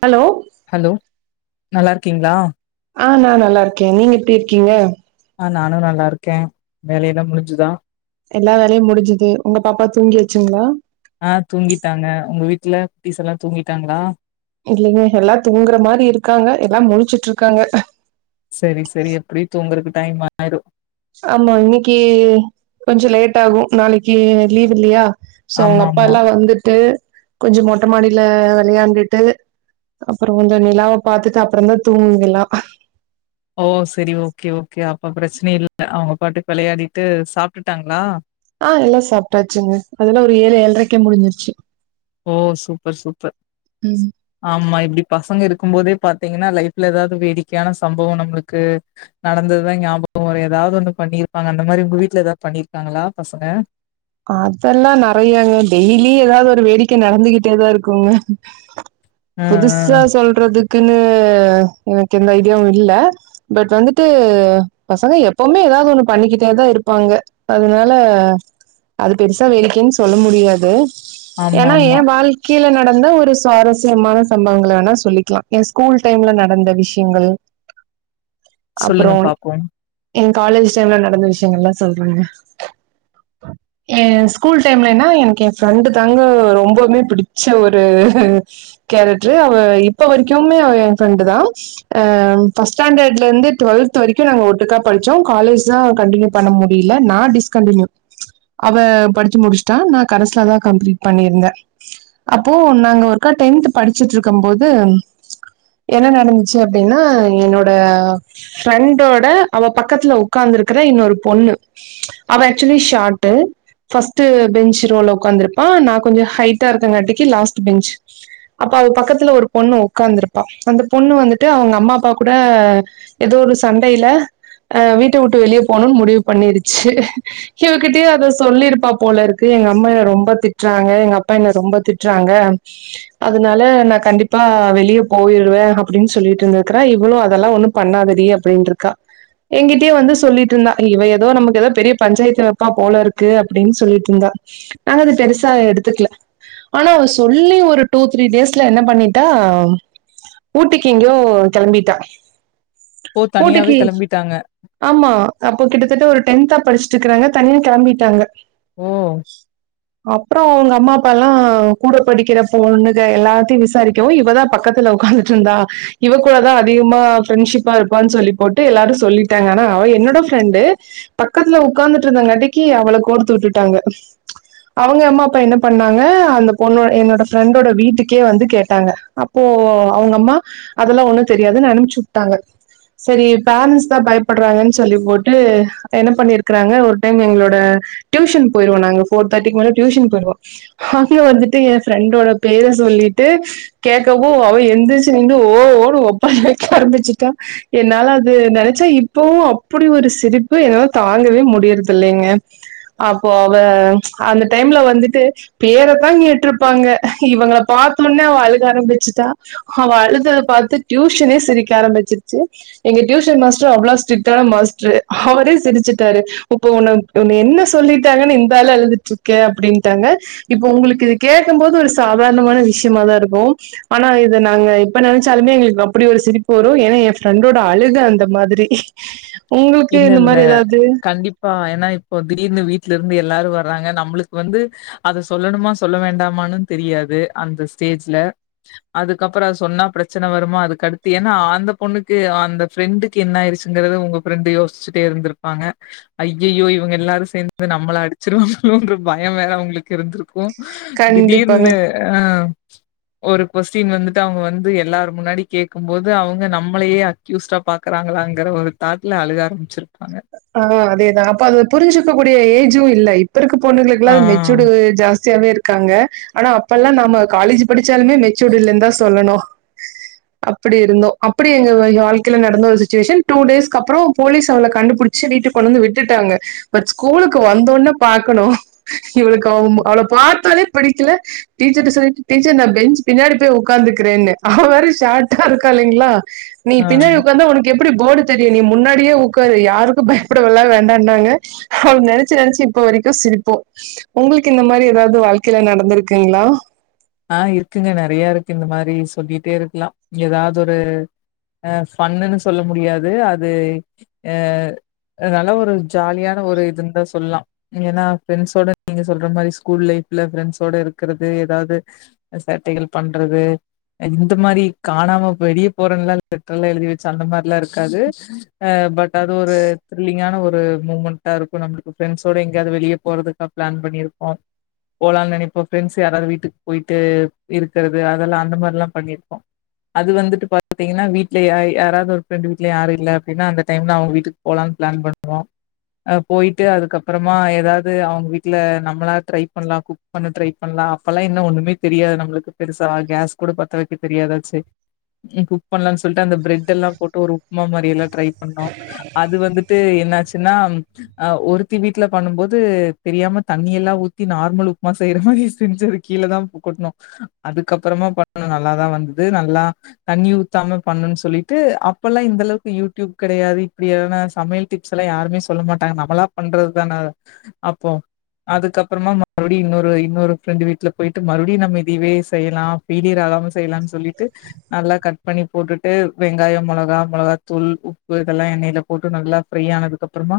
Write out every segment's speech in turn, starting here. Hello நல்லாருக்கீங்ளா ஆ நா நல்லாருக்கே நீங்க எப்டி இருக்கீங்க ஆ நானு நல்லாருக்கே வேலையெல்லா முடிஞ்சுதா எல்லா வேலையு முடிஞ்சுது உங்க பாப்பா தூங்கிருச்சுங்ளா ஆ தூங்கிட்டாங்க உங்க வீட்ல குட்டிஸ்எல்லா தூங்கிட்டாங்ளா இல்லைங்க எல்லா தூங்குற மாரி இருக்காங்க எல்லா முழிச்சிட்ருக்காங்க சரி சரி எப்டியு தூங்குறதுக்கு டைம் ஒன்னு ஆயிரு ஆமா இன்னைக்கு கொஞ்சோ லேட் ஆகு நாளைக்கு லீவ் இல்லயா சோ அவுங்க ஆமா அப்பா ஆமா எல்லா வந்துட்டு கொஞ்ச மொட்ட மாடியில விளையாண்டுட்டு அப்றோ வந்து நிலாவ பாத்துட்டு அப்றந்தா தூங்குங்க எல்லா ஓ சரி ஓகே ஓகே அப்ப பிரச்சனை இல்ல அவங்க பாட்டு விளையாடிட்டு சாப்ட்டுடாங்களா ஆ எல்லா சாப்டாச்சுங்க அதெல்லா ஒரு ஏழு ஏழ்ரைக்கே முடிஞ்சிருச்சு ஓ சூப்பர் சூப்பர் ஆமா இது இப்டி பசங்க இருக்கும் போதே பாத்தீங்கனா லைஃப்ல எதாவது வேடிக்கையான சம்பவோ நம்ளுக்கு நடந்ததுதான் ஞா ஏதாவது ஒண்ணு பண்ணிருப்பாங்க அந்த மாரி உங்க வீட்ல ஏதாவது பண்ணிருக்காங்களா பசங்க அதெல்லா நெறையாங்க டெய்லி ஏதாவது ஒரு வேடிக்கை நடந்துகிட்டேதா இருக்குங்க ஆ புதுசா ஆ சொல்றது க்குனு எனக்கு எந்த ஐடியாவு இல்ல பட் வந்துட்டு பசங்க எப்பவுமே எதாவது ஒண்ணு பண்ணிக்கிட்டே தா இருப்பாங்க அதனால அது பெருசா வேடிக்கைன் சொல்ல முடியாது ஆமா ஏன்னா ஆமா ஏன் வாழ்க்கையில நடந்த ஒரு சுவாரஸ்யமான சம்பவங்கள வேணா சொல்லிக்கலா என் ஸ்கூல் டைம்ல நடந்த விஷயங்கள் அப்புறோ சொல்லுங்க பாப்போம் எ காலேஜ் டைம்ல நடந்த விஷயங்கள் எல்லா சொல்றேங்க எ ஸ்கூல் டைம்லனா எனக்கு ஏ ஃப்ரெண்டு தாங்க ரொம்பவுமே பிடிச்ச ஒரு கேரக்ட்ரு அவ இப்ப வரைக்குமே அவ எ ஃப்ரெண்டு தா அ ஃபஸ்ட் ஸ்டாண்டர்ட்ல இருந்து டுவல் டுவல்த் வரைக்கு நாங்க ஒட்டுக்கா படிச்சோ காலேஜ் தா கண்டினியூ பண்ண முடியல நா டிஸ்கண்டினியூ அவே படிச்சு முடிச்சுட்டா நா கரஸ்ல தா கம்ப்ளீட் பண்ணிருந்தே அப்போ நாங்க ஒர்க்கா டென் [unintelligible] படிச்சிட்டு இருக்கும் போது என்ன நடந்துச்சு அப்டினா என்னோட ஃபிரெண்டோட அவ பக்கத்துல உட்கார்ந் இருக்குற இன்னொரு பொண்ணு அவ ஆச்சுலி ஷார்ட் ஃபர்ஸ்ட் பெஞ்ச் ரோல உட்காந்துருப்பா நான் கொஞ்சோ ஹைட்டா இருக்கங்காட்டிக்கு லாஸ்ட் பெஞ்ச் அப்ப பக்கத்துல ஒரு பொண்ணு உட்காந்துருப்பா அந்த பொண்ணு வந்துட்டு அவங்க அம்மா அப்பா கூட ஏதோ ஒரு சண்ட இடையில அ வீட்ட விட்டு வெளியே போனும்னு முடிவு பண்ணிருச்சு இவ கிட்டே அதை சொல்லிருப்பா போல இருக்கு எங்க அம்மா என்ன ரொம்ப திட்றாங்க எங்க அப்பா என்ன ரொம்ப திட்றாங்க அதனால நா கண்டிப்பா வெளியே போயிடுவே அப்டின்னு சொல்லிட்டு இருந்துருக்கே இவ்ளு அதெல்லா ஒண்ணு ப பண்ணாதடி அப்டிண்ருக்கா எங்கிட்டயே வந்து சொல்லிட்டு இருந்தா இவ ஏதோ நமக்கு ஏதோ பெரிய பஞ்சாயத்து அப்பா போல இருக்கு அப்டின்னு சொல்லிட்டு இருந்தா நாங்க அது பெருசா எடுத்துக்கல ஆனா அவ சொல்லி ஒரு டூ த்ரீ டேஸ்ல என்ன பண்ணிட்டா ஊட்டிக்கு எங்கயோ கெளம்பிட்டா ஓ தனியாவே ஊட்டிக்கு கெளம்பிட்டாங்க ஆமா அப்போ கிட்டத்தட்ட ஒரு டென்த்தா படிச்சுட்டு இருக்குறாங்க தனியா கெளம்பிட்டாங்க ஓ அப்றோ அவங்க அம்மா அப் [inaudible] தனி அப்பலா கூட படிக்கிற பொண்ணுங்க எல்லாத்தையு விசாரிக்கவு இவதா பக்கத்துல உட்காந்துட்டு இருந்தா இவ கூடதா அதிகமா ஃப்ரெண்ட்ஷிப்பா இருப்பான்னு சொல்லி போட்டு எல்லாரு சொல்லிட்டாங்க ஆனா அவே என்னோட ஃப்ரெண்டு பக்கத்துல உட்காந்துட்டு இருந்தாங்காட்டிக்கு அவள கோர்த்து விட்டுட்டாங்க அவுங்க அம்மா அப்பா என்ன பண்ணாங்க அந்த பொண்ணு என்னோட ஃப்ரெண்டோட வீட்டுக்கே வந்து கேட்டாங்க நா போ அவுங்க அம்மா அதெல்லா ஒண்ணு தெரியாதுன்னு நெனைச்சு விட்டாங்க சரி பேரன்ஸ் தா பயப்றாங்கனு சொல்லி போட்டு என்ன பண்ணிருக்குறாங்க ஒரு எங் எங்ளோட டியூஷன் போயிருவோ நாங்க ஃபோர் தேர்ட்டிக்கு மேல டியூஷன் போயிருவோ அங்க வந்துட்டு எ ஃபிரெண்ட் ண்டோட பெயர சொல்லிட்டு கேக்கப்போ அவ எந்திரிச்சு நின்டு ஓ ஓன்னு ஒப்பாரி வச் சிதா என்னால அது நெனச்சா இப்பவு அப்படி ஒரு சிரிப்பு என்னால தாங்கவே முடியர்து தில்லைங்க அப்போ அவ அந்த டைம்ல வந்துட்டு பேர தாங் கேட்டுருப்பாங்க. க இவங்கள பாத்தமுன்ன அவ அழுக ஆரம்பிச்சுட்டா அவ அழுதத பாத்து டியூஷனே சிரிக்க ஆரம் ன்ன சிரிச்சு எங்க டியூஷன் மாஸ்டர் அவ்ளோ ஸ்டிரிட்டான மாஸ்ட்ரு அவரே சிரிச்சுட்டாரு. இப்ப ஒன்ன ஒன்ன என்ன சொல்லிட்டாங்கன்னு இந்தழு அழுதிட்டுருக்கே அப்டின்ட்டாங்க இப்ப உங்களுக்கு இது கே க்கம் போது ஒரு சாதாரணமான விஷ்யமாதா இருக்கும் ஆனா இத நாங்க இப்ப நெனச்சாலுமே எங்களுக்கு அப்படி ஒரு சிரிப் பு வரு ஏன்னா எ ஃப்ரெண்டோட அழுக அந்த மாதிரி உங்களுக்கு இந்த இல்லல்ல மாரி ஏதாவது கண்டிப்பா அனா இப்போ திடீர்னு வீட்ல இருந்து எல்லாரு வர்றாங்க நம்மளுக் வந்து அத சொல்லணுமா சொல்ல வேண்டாமானு தெரி ரியாது அந்த ஸ்டேஜ்ல அதுக்கப்பறோ அத சொன்னா பிரச்சன வருமா அதுக்கடுத்து ஏன்னா அந்த பொண்ணுக்கு அந்த ஃபிரெண்டுக்கு என்ன ஆயிருச்சுங்கிறது உங்க ஃப்ரண்டு யோசிச்சுட்டே இருந்திருப்பாங்க ஐயயோ இவங்க எல்லாரு சேந்து நம்மள அடிச்சுருவாங்களோன்ற பயம் வேற அவங்களுக்கு இருந்திருக்கு கண்டிப்பாங்க திடீர்னு அ ஒரு கொஸ்டின் வந்துட்டு அவங்க வந்து எல்லாரும் முன்னாடி கேட்கும் போது அவங்க நம்மளையே அக்யூஸ்டா பாக்கறாங்களாங்கிற ஒரு தாட் ட்ல அழுக ஆரம்பிச்சிரு ஆ அதேதா அப்ப அத புரிஞ்சுக்க கூடிய ஏஜு இல்ல இப் இப்ப இருக்க பொண்ணுங்க ஆ எல்லா மெச்சூடு ஜாஸ்தியாவே இருக்காங்க ஆனா அப்பெல்லா நாம காலேஜ் படி ச்சாலூமே மெச்சூடு இல்லன்தா சொல்லணு [inaudible] அப்படி இருந்தோ அப்படி எங்க வெ எ வாழ்கையில நடந்த ஒரு சிச்சுவேஷன் டூ டேஸ்க்கப்பறொ போலீஸ் அவள கண்டு புடிச்சு வீட்டு கொண்டு வந்து விட்டுட்டாங்க பட் ஸ்கூலுக்கு வந்தோன பாக்கணு கிவளுக்கு அவங் ம அவள பாத்தாலே படிக்கல டீச்சர்ட்ட சொல்லிட்டு டீச்சர் நா பெஞ்ச் பின்னாடி போய் உக்காந்துக்கிறேனு அவ வேற ஷார்ட்டா இருக்கா இல்லைங்ளா நீ ஆ பின்னாடி உக்கார்ந்தா ஒனக்கு எப்படி போர்டு தெரியுமன நீ முன்னாடியே உக்காரு யாருக் கு பயப்படவெல்லா வேண்டான்னாங்க அவ நெனச்சு நெனச்சு இப்ப வரைக்கு சிரிப்போ உங்களுக்கு இந்த மாரி ஒரு எதாவ்து வாழ்க்கைல நடந்திருக்குங்ளா? ஆ இருக்குங்க நெறயா இருக்கு இந்த மாரி சொல்லிட்டே இருக்கலா எதாவ்து ஒரு அ ஃபன்னுனு சொல்ல முடியாது அது அ அ நல்ல ஒரு ஜாலியான ஒரு இதுன்னுதா சொல்லலா ஏனா ஃப்ரெண்ட்ஸோட நீங்க சொல்ற மாரி ஸ்கூல் லைஃப் ல ஃப்ரெண்ட்ஸோட இருக்குறது எதாவ்து அ சேட்டைகள் பண்றது இந்த மாரி காணாம வெளிய போறேன்லா லெட்டர்ல எழுதி வச்சு அந்த மார்ல்லா இருக்காது அ பட் அது ஒரு திரில்லிங்கான ஒரு மூமெண்டா இருக்கு நம்மள்க்கு ஃபிரண்ட்ஸோட எங்காவ்து வெளியே போறதுக்காக பிளான் பண்ணியிருப்போ போலான் நெனைப்போ ஃப்ரெண்ட்ஸ் யாராது வீட்டுக் போயிட்டு இருக்குறது அதெல்லா அந்த மார்ல்லா பண்ணிருக்கோ அது வந்துட்டு பாத்தீங்கன்னா வீட்ல யா யாராவ்து ஒரு ஃப்ரெண்டு வீட்ல யாரு இல்ல அப்டின்னா அந்த டைம்ல அவங்க வீட்டுக்கு போலான் ப்ளான் பண்ணுவோ அ போயிட்டு அதுக்கப்புறமா எதாவ்து அவங்க வீட்ல நம்மளா ட்ரை பண்ணலா குக் பண்ண ட்ரை பண்ணலா அப்பல்லா என்ன ஒன்னுமே தெரியாது நம்மளுக்கு பெருசா அ கேஸ் கூட பத்த வைக்க தெரியாதாச்சே எ குக் பண்ணலான் சொல்ட்டு அந்த பிரெட் எல்லா போட்டு ஒரு உப்புமா மாரி எல்லா ட்ரை பண்ணோ அது வந்துட்டு என்னாச்சுன்னா அ ஒருத்தி வீட்ல பண்ணும் போது தெரியாம தண்ணி எல்லா ஊத்தி நார்மல் உப்மா செய்ற மாரியே செஞ்சுருக் கீழதா கொட்னோ அதுக்கப்புறமா பண்ணுனோ நல்லாதா வந்துது நல்லா தண்ணி ஊத்தாம பண் ணுன் சொல்லிட்டு அப்பெல்லா இந்த அளவுக்கு யூடியூப் கெடையாது இப்டி எதனா சமையல் டிப்ஸ்ஸெல்லா யாருமே சொல்ல மாட்டாங்க நம் நம்மளா பண்றது தான அப்போ அதுக்கப்பறமா மறுபடியு இன்னோரு இன்னோரு ஃப்ரண்டு வீட்ல போயிட்டு மறுடியு நம்ம இதைவே செய்யலா ஃபெயிலியர் ஆகாம செய்யலான்னு சொல்லிட்டு நல்லா கட் பண்ணி போட்டுட்டு வெங்காயம் மொளகா மொளகா தூள் உப்பு இதெல்லா எண்ணெயில போட்டு நல்லா ஃப்ரை ஆனதுக்கப்புறமா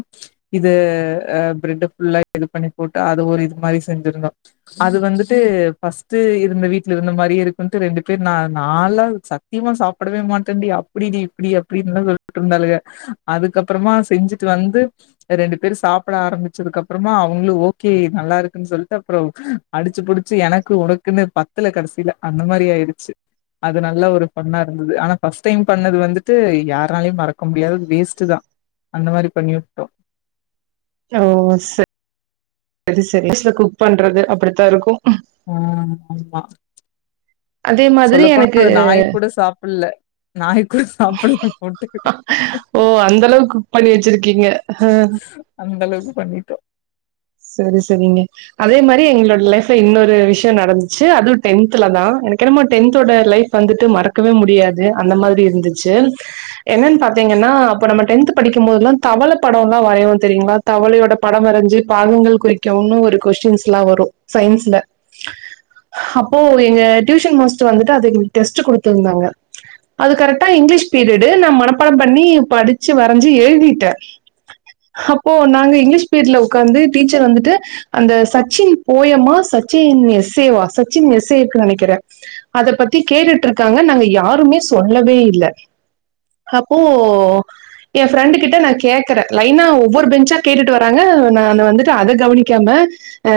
இது அ பிரெட்ட ஃபுல்லா இது பண்ணி போட்டு அத ஒரு இது மாரி செஞ்சிருந்தோ அது வந்து ட்டு ஃபஸ்ட்டு இருந்த வீட்ல இருந்த மாரியே இருக்குன்ட்டு ரெண்டு பேர் ந நாலா சத்தியமா சாப்படவே மாட்டேன்டி அப்டிடி இப்டி அப்டின்னுலா சொல்லிட்டு இருந்தாலுக அதுக்கப்புறமா செஞ்சுட்டு வந்து ரெண்டு பேரு சாப்புட ஆரம்பிச்சதுக்கப்றமா அவங்களு ஓகே நல்லா இருக்குன்னு சொல்ட்டு அப்பறோ அடிச்சு புடு சு எனக்கு உனக்குன்னு பத்தல கடசியில அந்த மாரி ஆயிடுச்சு அது நல்ல ஒரு ஃபன்னா இருந்தது ஆனா ஃபர்ஸ்ட் டைம் பண்ணது வந்துட்டு யாராலயு மறக்க முடியாது வேஸ்ட் தா அந்த மாரி பண்ணிவுட்டோ ஓ சரி சரி சரி சுல குக் பண்றது அப்டித்தா இருக்கும் ஆ ஆமா அதே மாதிரி சொல்லப்போனா எனக்கு அது நாயி குடா சாப் பல்ல நாய் கூட சாப்பல்ல போட்டு ஓ அந்த அளவுக்கு குக் பண்ணி வச்சிருக்கீங்க அந்த அளவுக்கு பண்ணிட்டோ சரி சரிங்க அதே மாரி எங்களோட ஃலைப்ல இன்னொரு விஷயோ நடந்துச்சு அதுவு டென்த்ல தா எனக்கு என்னமோ டென்த்தோட ஃலைப் வந்துட்டு மறக்கவே முடியாது அந்த மாதிரி இருந்துச்சு என்னன்னு பாத்தீங்க கன்னா அப்ப நம்ம டென்த் படிக்கும் போதுல்லா தவள படோ எல்லா வரையுவோ தெரியுங்களா தவளையோட படம் வரஞ்சு பாகங்கள் குறிக்கவும் ஒரு கொஸ்டின்ஸ் எல்லா வரும் சயின்ஸ்ல அப்போ எங்க டியூஷன் மாஸ்டர் வந்துட்டு அதுக்கு டெஸ்ட் குடுத்துருந்தாங்க அது கரெக்டா இங்கிலீஷ் பீரியடு நான் மனப்படம் பண்ணி படிச்சு வரைஞ்சு எழுதிட்டேன் அப்போ நாங்க இங்கிலீஷ் பீரியடுல உக்காந்து டீச்சர் வந்துட்டு அந்த சச்சின் போயமா சச்சின் எஸ்ஸேவா சச்சின் எஸ்ஸே கு நெனைக்கிறே அத பத்தி கேட்டுட்ருக்காங்க நாங்க யாருமே சொல்லவே இல்ல அப்போ எ ஃரெண்டு கிட்ட நா கேக்குறே லைனா ஒவ்வொரு பெஞ்சா கேட்டுட்டு வராங்க நா நாங்க வந்துட்டு அத கவனிக்காம அ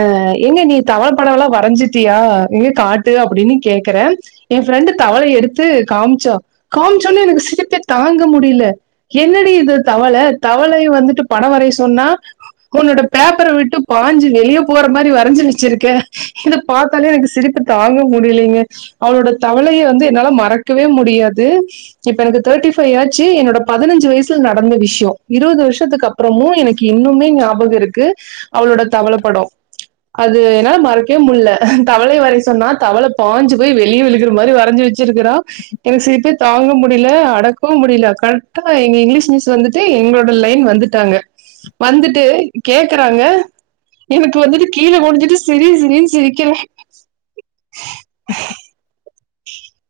எங்க நீ தவள படல்லா வரஞ்சிட்டியா எங்க காட்டு க அப்டின்னு கேக்குறே என் ஃபிரெண்டு தவளை எடுத்து காமிச்சா காமிச்ச ஒன்னே எனக்கு சிரிப்பே தாங்க ங்க முடியல என்னடி இது தவள தவளைய வந்துட்டு படம் வரைய சொன்னா உன்னோட பேப்பர விட்டு பாஞ்சு வெளிய போற மாரி வரஞ்சு வச்சிருக்க இத பாத்தாலே எனக்கு சிரிப்புதா தாங்க முடியலைங்க அவளோட தவளைய வந்து என்னால மறக்கவே முடியாது இப்ப எனக்கு தேர்ட்டி ஃபைவ் ஆச்சு என்னோட பதினஞ்சு வயசில நடந்த விஷயோ இருபது வருஷத்துக்கு அப்புறமு எனக்கு இன்னுமே ஞாப பகோ இருக்கு அவளோட தவள படோ அது என்னால மறக்கவே முல்ல தவளைய வரையச் சொன்னா தவள பாஞ்சு போய் வெளியே விழுகுற மாரி வரஞ்சி வச்சு சிருக்கிறா எனக்கு சிரிப்பே தாங்க முடி முடியலே அடக்கவு முடியல கரெக்டா எங்க இங்கிலீஷ் மிஸ் வந்துட்டு எங்களோட லைன் வந்துட்டாங்க வந்துட்டு கேக்குறாங்க எனக்கு வந்துட்டு கீழ குனிஞ்சிட்டு சிரி சிரின்னு சிரிக்கிறே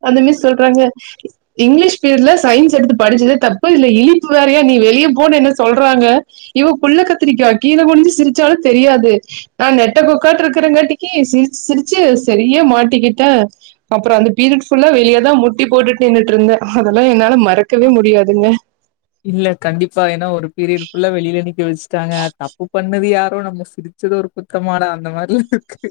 அந்த மிஸ் சொல்றாங்க இங்கிலீஷ் பீரியட்ல சயின்ஸ் எடுத்து படிச்சதே தப்பு இதுல இழிப்பு வேறையா நீ வெ வெளிய போ என்ன சொல்றாங்க இவக்குள்ள கத்திரிக்கா கீழே குடிஞ்சு சிரிச்சாலு தெரியாது நா நெ நெட்ட கொக்காட்டு இருக்கிறங்காட்டிக்கு சிரிச்சு சிரிச்சு சரியா மாட்டிக்கிட்டே அப்ரோ அந்த பீரியட்ஃபுல்லா வெளிய தான் முட்டி போட்டுட் நின்னுட்டு இருந்த அதெல்லாம் என்னால மறக் இல்ல கண்டிப்பா ஏனா ஒரு பீரியட் ஃபுல்லா வெளியில நிக்க வச்சு டாங்க தப்பு பண்ணது யாரோ நம்ப சிரிச்சத ஒரு குத்தமாடா அந்த மாரில இருக்கு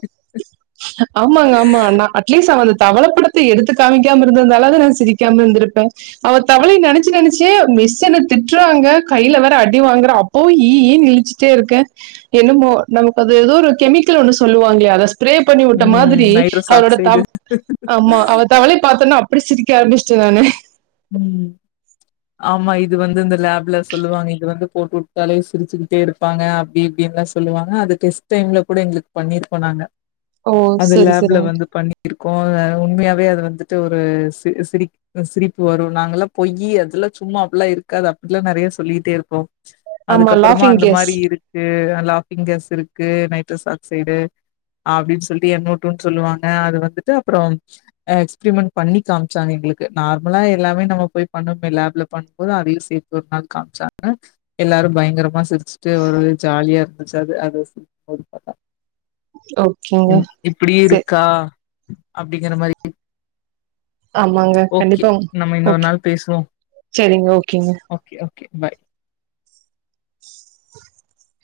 ஆமாங்க ஆமா நா அட்லீஸ் ஆவது தவலப்படத்த எடுத்து காமிக்காம இருந்திருந்தாலாவது நான் சிரிக்காம இருந்திருப்பேன் அவ தவளய நெனைச்சு நெனைச்சே மிஸ்ஸு என்ன திட்டுறாங்க கையில வேற அடி வாங்கறன் அப்போவும் ஈஈ ன்னு இளிச்சிட்டே இருக்கே என்னமோ நமக்கு அது ஏதோ ஒரு கெமிக்கல் ஒன்னு சொல்லுவாங்களா அத ஸ்ப்ரே ப பண்ணி விட்ட ம் மாதிரி நைட்ரஸ் அவரோட தவ ஆக்சைடு ஆமா அவ தவலய பாத்தோன்னே அப்டி சிரிக்க ஆரம்பிச்சிட்ட நானு ம் ஆமா இது வந்து இந்த லேப்ல சொல்லுவாங்க இது வந்து போட்டுட்டாலே சிரிச்சுக்கிட்டே இருப்பாங்க அப்டி இப்டி அப்டின்லா சொல்லுவாங்க அது டெஸ்ட் டைம்ல கூட எங்க்ளுக்கு பண்ணிருக்கோனாங்க ஓ! அது சரி, லேப்ல சரிங்க. வந்து பண்ணிருக்கோம் உண்மையாவே அது வந்து ஒரு சிரி சிரி சிரிப்து பு வரும் நாங்கல்லாம் பொய்யி அதெல்லாம் சும்மா அப்ல்லாம் இருக்காது அப்ல்லாம் நெறய சொல்லிட்டே இருப்போ ஆமா அதுக்கப்புறமா லாஃபிங் அந்த கேஸ். மாரி இருக்கு லாபிங் கேஸ் இருக்கு நைட் ரஸ் ஆக்சைடு அப்டின் சொல்லி என் ஓ டு ன்னு சொல்லுவாங்க அது வந்துட்டு அப்புற எக்ஸ்பிரிமெண்ட் பண்ணி காமிச்சாங்க எ ங்ளுக்கு நார் மலா எல்லாமே நம்ம போய் பண்னோமே லேப்ல பண்ணு போது அதயு சேர்த்து ஒரு நாள் காமிச்சாங்க எல்லாரு பயங்கர ரமா சிரிச்சுட்டு ஒரு ஜாலியா இருந்துச்சு அது அது ஓகேங்க. ம் இப்படியு சரி. இருக்கா அப்டிங்கற மாரி ஆமாங்க. ஓகே கண்டிப்பா. நம்ம இன்னொரு ஓகே. நாள் பேசுவோ சரிங்க. ஓகேங்க. Okay bye [unintelligible]